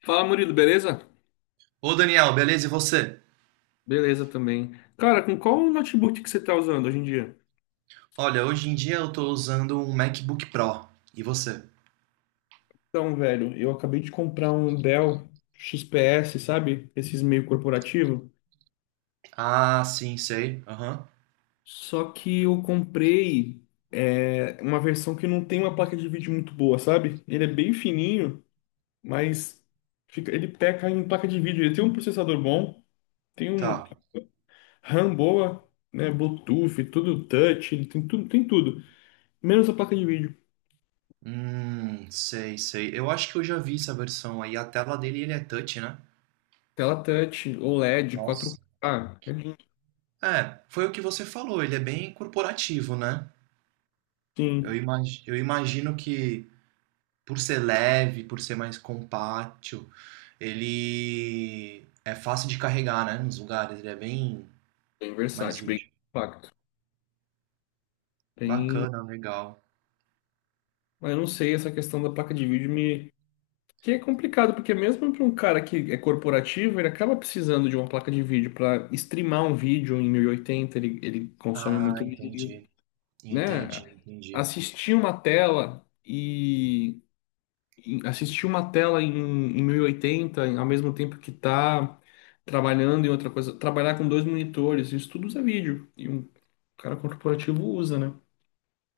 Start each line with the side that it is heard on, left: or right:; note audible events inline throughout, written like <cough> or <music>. left: Fala, Murilo, beleza?
right: Ô Daniel, beleza? E você?
left: Beleza também. Cara, com qual notebook que você tá usando hoje em dia?
right: Olha, hoje em dia eu tô usando um MacBook Pro. E você?
left: Então, velho, eu acabei de comprar um Dell XPS, sabe? Esses meio corporativo.
right: Ah, sim, sei. Aham.
left: Só que eu comprei uma versão que não tem uma placa de vídeo muito boa, sabe? Ele é bem fininho, mas ele peca em placa de vídeo. Ele tem um processador bom, tem um
right: Tá.
left: RAM boa, né? Bluetooth, tudo touch, ele tem tudo, tem tudo. Menos a placa de vídeo.
right: Sei, sei. Eu acho que eu já vi essa versão aí. A tela dele, ele é touch, né?
left: Tela touch, OLED, quatro
right: Nossa.
left: k É lindo.
right: É, foi o que você falou. Ele é bem corporativo, né? Eu
left: Sim.
right: imagi- eu imagino que por ser leve, por ser mais compacto, ele é fácil de carregar, né? Nos lugares. Ele é bem
left: Bem
right: mais
left: versátil, bem
right: útil.
left: compacto. Tem...
right: Bacana, legal.
left: Mas eu não sei, essa questão da placa de vídeo me... Que é complicado, porque mesmo para um cara que é corporativo, ele acaba precisando de uma placa de vídeo para streamar um vídeo em 1080. Ele consome
right: Ah,
left: muito vídeo,
right: entendi.
left: né?
right: Entendi, entendi.
left: Assistir uma tela e assistir uma tela em 1080, ao mesmo tempo que tá trabalhando em outra coisa, trabalhar com dois monitores, isso tudo usa vídeo. O cara corporativo usa, né?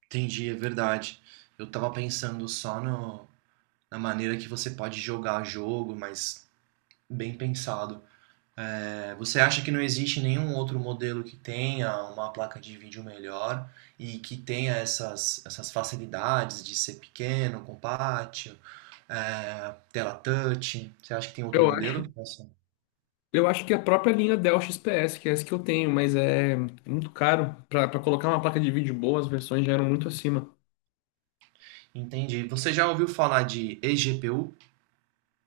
right: Entendi, é verdade. Eu tava pensando só no, na maneira que você pode jogar jogo, mas bem pensado. É, você acha que não existe nenhum outro modelo que tenha uma placa de vídeo melhor e que tenha essas facilidades de ser pequeno, compacto, tela touch? Você acha que tem outro
left: Eu
right: modelo
left: acho,
right: que possa?
left: eu acho que a própria linha Dell XPS, que é essa que eu tenho, mas é muito caro. Pra colocar uma placa de vídeo boa, as versões já eram muito acima.
right: Entendi. Você já ouviu falar de eGPU?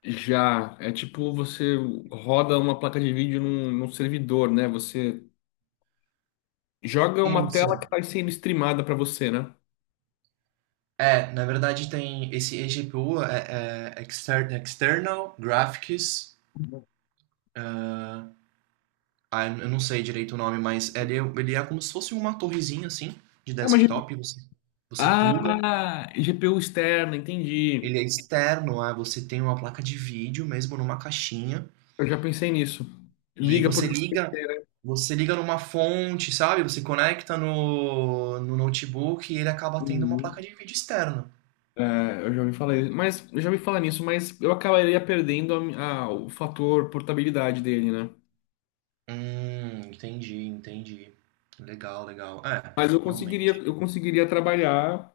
left: Já, é tipo você roda uma placa de vídeo num servidor, né? Você joga uma tela que
right: Isso.
left: está sendo streamada para você, né?
right: É, na verdade tem esse eGPU, External Graphics, ah, eu não sei direito o nome, mas ele é como se fosse uma torrezinha assim, de
left: É uma GPU.
right: desktop, você pluga,
left: Ah, GPU externa, entendi.
right: ele é externo, ah, você tem uma placa de vídeo mesmo numa caixinha,
left: Eu já pensei nisso.
right: e
left: Liga por USB, né?
right: você liga numa fonte, sabe? Você conecta no notebook e ele acaba tendo uma placa
left: Uhum.
right: de vídeo externa.
left: É, eu já me falei, mas eu já me falar nisso, mas eu acabaria perdendo o fator portabilidade dele, né?
right: Entendi, entendi. Legal, legal. É,
left: Mas eu conseguiria,
right: realmente.
left: eu conseguiria trabalhar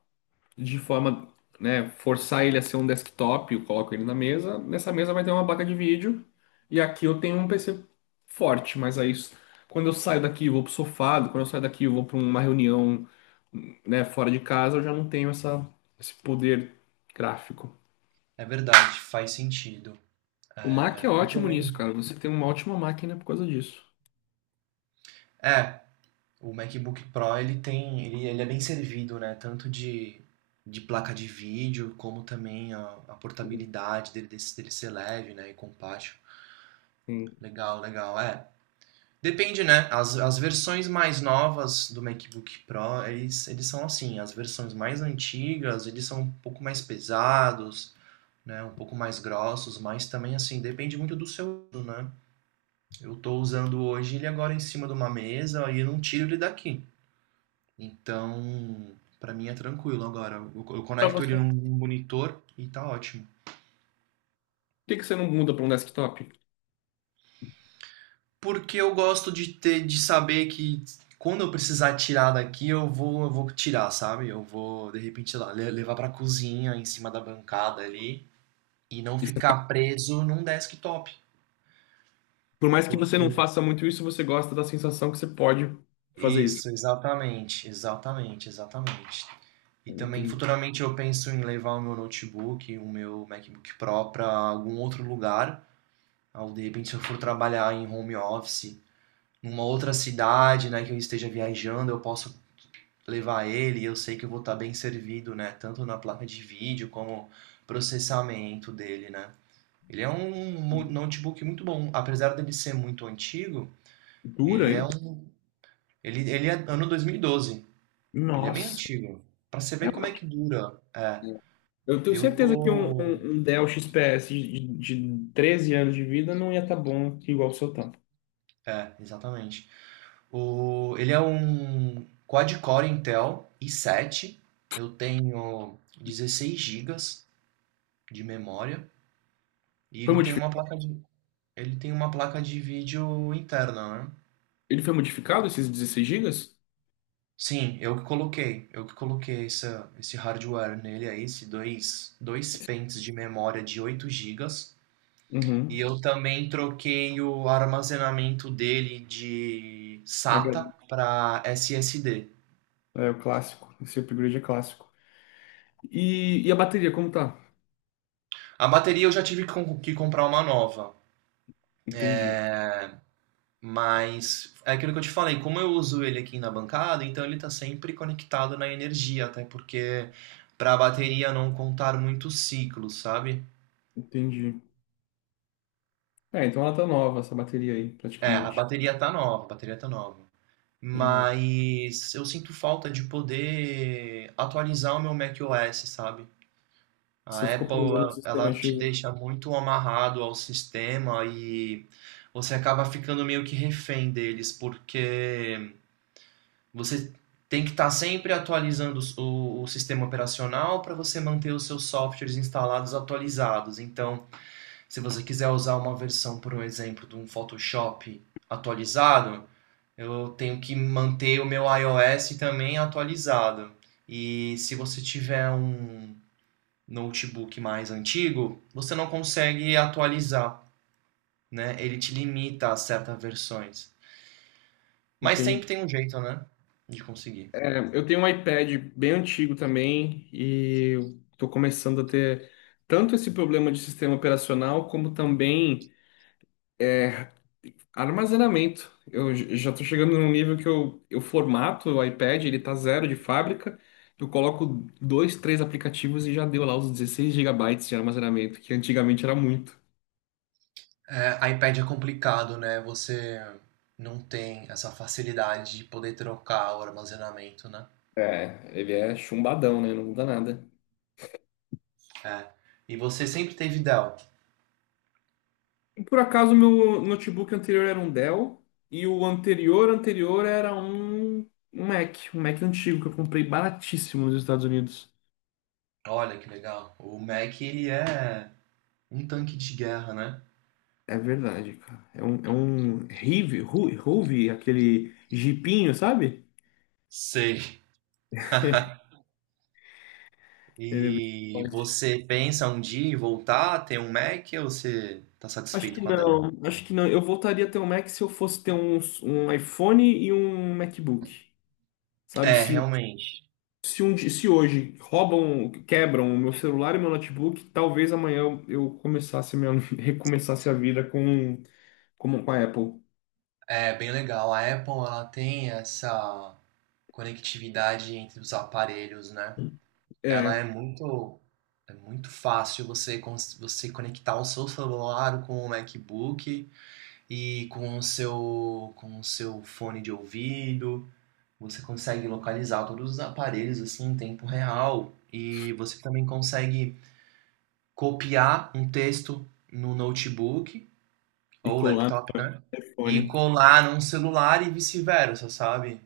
left: de forma, né, forçar ele a ser um desktop, eu coloco ele na mesa, nessa mesa vai ter uma placa de vídeo e aqui eu tenho um PC forte, mas aí quando eu saio daqui eu vou pro sofá, quando eu saio daqui eu vou para uma reunião, né, fora de casa, eu já não tenho essa, esse poder gráfico.
right: É verdade, faz sentido.
left: O Mac é
right: É, eu
left: ótimo nisso,
right: também.
left: cara. Você tem uma ótima máquina por causa disso.
right: É, o MacBook Pro ele é bem servido, né? Tanto de placa de vídeo, como também a portabilidade dele ser leve, né? E compacto.
left: Sim.
right: Legal, legal. É. Depende, né? As versões mais novas do MacBook Pro, eles são assim. As versões mais antigas, eles são um pouco mais pesados, né? Um pouco mais grossos, mas também assim, depende muito do seu uso, né? Eu estou usando hoje ele agora em cima de uma mesa e eu não tiro ele daqui. Então, para mim é tranquilo agora. Eu
left: Pra
right: conecto
left: você,
right: ele
left: por
right: num monitor e tá ótimo.
left: que que você não muda para um desktop?
right: Porque eu gosto de ter, de saber que quando eu precisar tirar daqui, eu vou tirar, sabe? Eu vou, de repente, lá, levar pra cozinha, em cima da bancada ali, e não
left: Isso-
right: ficar preso num desktop.
left: Por mais que você
right: Porque
left: não faça muito isso, você gosta da sensação que você pode fazer isso.
right: Isso, exatamente, exatamente, exatamente. E também
left: Entendi.
right: futuramente eu penso em levar o meu notebook, o meu MacBook Pro para algum outro lugar. Ao de repente, se eu for trabalhar em home office, numa outra cidade, né, que eu esteja viajando, eu posso levar ele e eu sei que eu vou estar bem servido, né, tanto na placa de vídeo como processamento dele, né. Ele é um notebook muito bom, apesar dele ser muito antigo,
left: Dura
right: ele é
left: ele?
right: um ele é ano 2012. Ele é bem
left: Nossa,
right: antigo. Pra você
left: é
right: ver como é
left: ótimo.
right: que dura. É,
left: Eu tenho
right: eu
left: certeza que um,
right: tô.
left: um, um Dell XPS de 13 anos de vida não ia estar bom igual o seu tanto.
right: É, exatamente. O... Ele é um quad-core Intel i7. Eu tenho 16 gigas de memória. E
left: Foi
right: ele tem
left: modifi-
right: uma placa de... ele tem uma placa de vídeo interna, né?
left: Ele foi modificado, esses 16 gigas?
right: Sim, eu que coloquei. Eu que coloquei esse hardware nele aí, esse dois pentes de memória de 8 gigas.
left: Uhum.
right: E eu também troquei o armazenamento dele de
left: HD.
right: SATA para SSD.
left: É o clássico. Esse upgrade é clássico. E a bateria, como tá?
right: A bateria eu já tive que comprar uma nova,
left: Entendi,
right: mas é aquilo que eu te falei, como eu uso ele aqui na bancada, então ele está sempre conectado na energia, até porque para a bateria não contar muitos ciclos, sabe?
left: entendi. É, então ela tá nova, essa bateria aí,
right: É, a
left: praticamente.
right: bateria tá nova, a bateria tá nova.
left: Legal.
right: Mas eu sinto falta de poder atualizar o meu macOS, sabe?
left: Você
right: A
left: ficou
right: Apple,
left: preso no
right: ela
left: sistema
right: ela te
left: antigo.
right: deixa muito amarrado ao sistema e você acaba ficando meio que refém deles, porque você tem que estar sempre atualizando o sistema operacional para você manter os seus softwares instalados atualizados. Então, se você quiser usar uma versão, por um exemplo, de um Photoshop atualizado, eu tenho que manter o meu iOS também atualizado. E se você tiver um notebook mais antigo, você não consegue atualizar, né? Ele te limita a certas versões. Mas
left: Entendi.
right: sempre tem um jeito, né? De conseguir.
left: É, eu tenho um iPad bem antigo também e estou começando a ter tanto esse problema de sistema operacional como também é, armazenamento. Eu já estou chegando num nível que eu formato o iPad, ele tá zero de fábrica, eu coloco dois, três aplicativos e já deu lá os 16 gigabytes de armazenamento, que antigamente era muito.
right: É, iPad é complicado, né? Você não tem essa facilidade de poder trocar o armazenamento, né?
left: É, ele é chumbadão, né? Não muda nada.
right: É. E você sempre teve Dell.
left: Por acaso, meu notebook anterior era um Dell e o anterior anterior era um Mac, um Mac antigo que eu comprei baratíssimo nos Estados Unidos.
right: Olha que legal. O Mac, ele é um tanque de guerra, né?
left: É verdade, cara. É um Rive, Ruve, aquele jipinho, sabe?
right: Sei. E
left: Forte.
right: você pensa um dia em voltar a ter um Mac ou você tá
left: Acho que
right: satisfeito com a Dell?
left: não, acho que não. Eu voltaria a ter um Mac se eu fosse ter um iPhone e um MacBook, sabe?
right: É,
left: Se,
right: realmente.
left: se hoje roubam, quebram o meu celular e meu notebook, talvez amanhã eu <laughs> recomeçasse a vida com, a Apple.
right: É bem legal. A Apple, ela tem essa conectividade entre os aparelhos, né? Ela
left: É,
right: é muito fácil você conectar o seu celular com o MacBook e com o seu fone de ouvido. Você consegue localizar todos os aparelhos assim em tempo real. E você também consegue copiar um texto no notebook
left: e
right: ou
left: colar no
right: laptop, né? E
left: telefone.
right: colar num celular e vice-versa, sabe?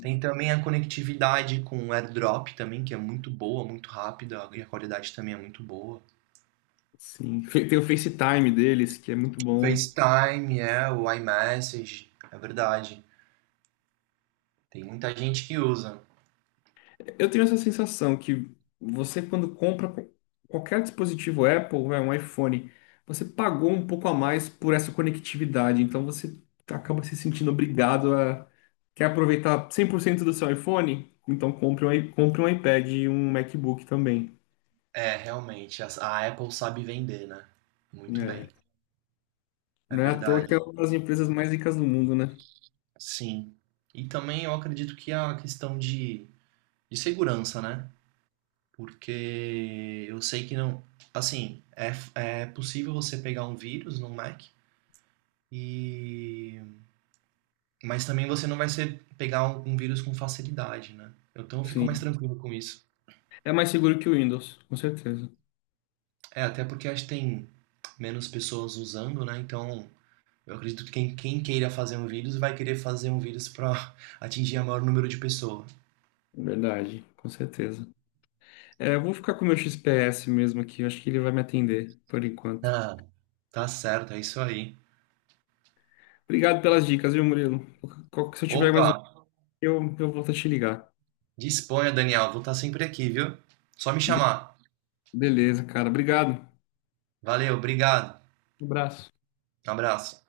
right: Tem também a conectividade com o AirDrop também, que é muito boa, muito rápida, e a qualidade também é muito boa.
left: sim. Tem o FaceTime deles, que é muito bom.
right: FaceTime, é, o iMessage, é verdade. Tem muita gente que usa.
left: Eu tenho essa sensação que você, quando compra qualquer dispositivo Apple, vai, um iPhone, você pagou um pouco a mais por essa conectividade. Então você acaba se sentindo obrigado a. Quer aproveitar 100% do seu iPhone? Então compre um iPad e um MacBook também.
right: É, realmente, a Apple sabe vender, né? Muito bem,
left: É.
right: é
left: Não é à toa que é
right: verdade.
left: uma das empresas mais ricas do mundo, né?
right: Sim. E também eu acredito que a questão de segurança, né? Porque eu sei que não. Assim, é, é possível você pegar um vírus no Mac e. Mas também você não vai ser pegar um, um vírus com facilidade, né? Então eu fico mais
left: Sim.
right: tranquilo com isso.
left: É mais seguro que o Windows, com certeza.
right: É, até porque acho que tem menos pessoas usando, né? Então eu acredito que quem, quem queira fazer um vírus vai querer fazer um vírus para <laughs> atingir o maior número de pessoas.
left: Verdade, com certeza. É, eu vou ficar com o meu XPS mesmo aqui, eu acho que ele vai me atender por enquanto.
right: Ah, tá certo, é isso aí.
left: Obrigado pelas dicas, viu, Murilo? Se eu tiver mais
right: Opa,
left: um, eu volto a te ligar.
right: disponha, Daniel. Vou estar sempre aqui, viu? Só me chamar.
left: Beleza, cara. Obrigado.
right: Valeu, obrigado.
left: Um abraço.
right: Abraço.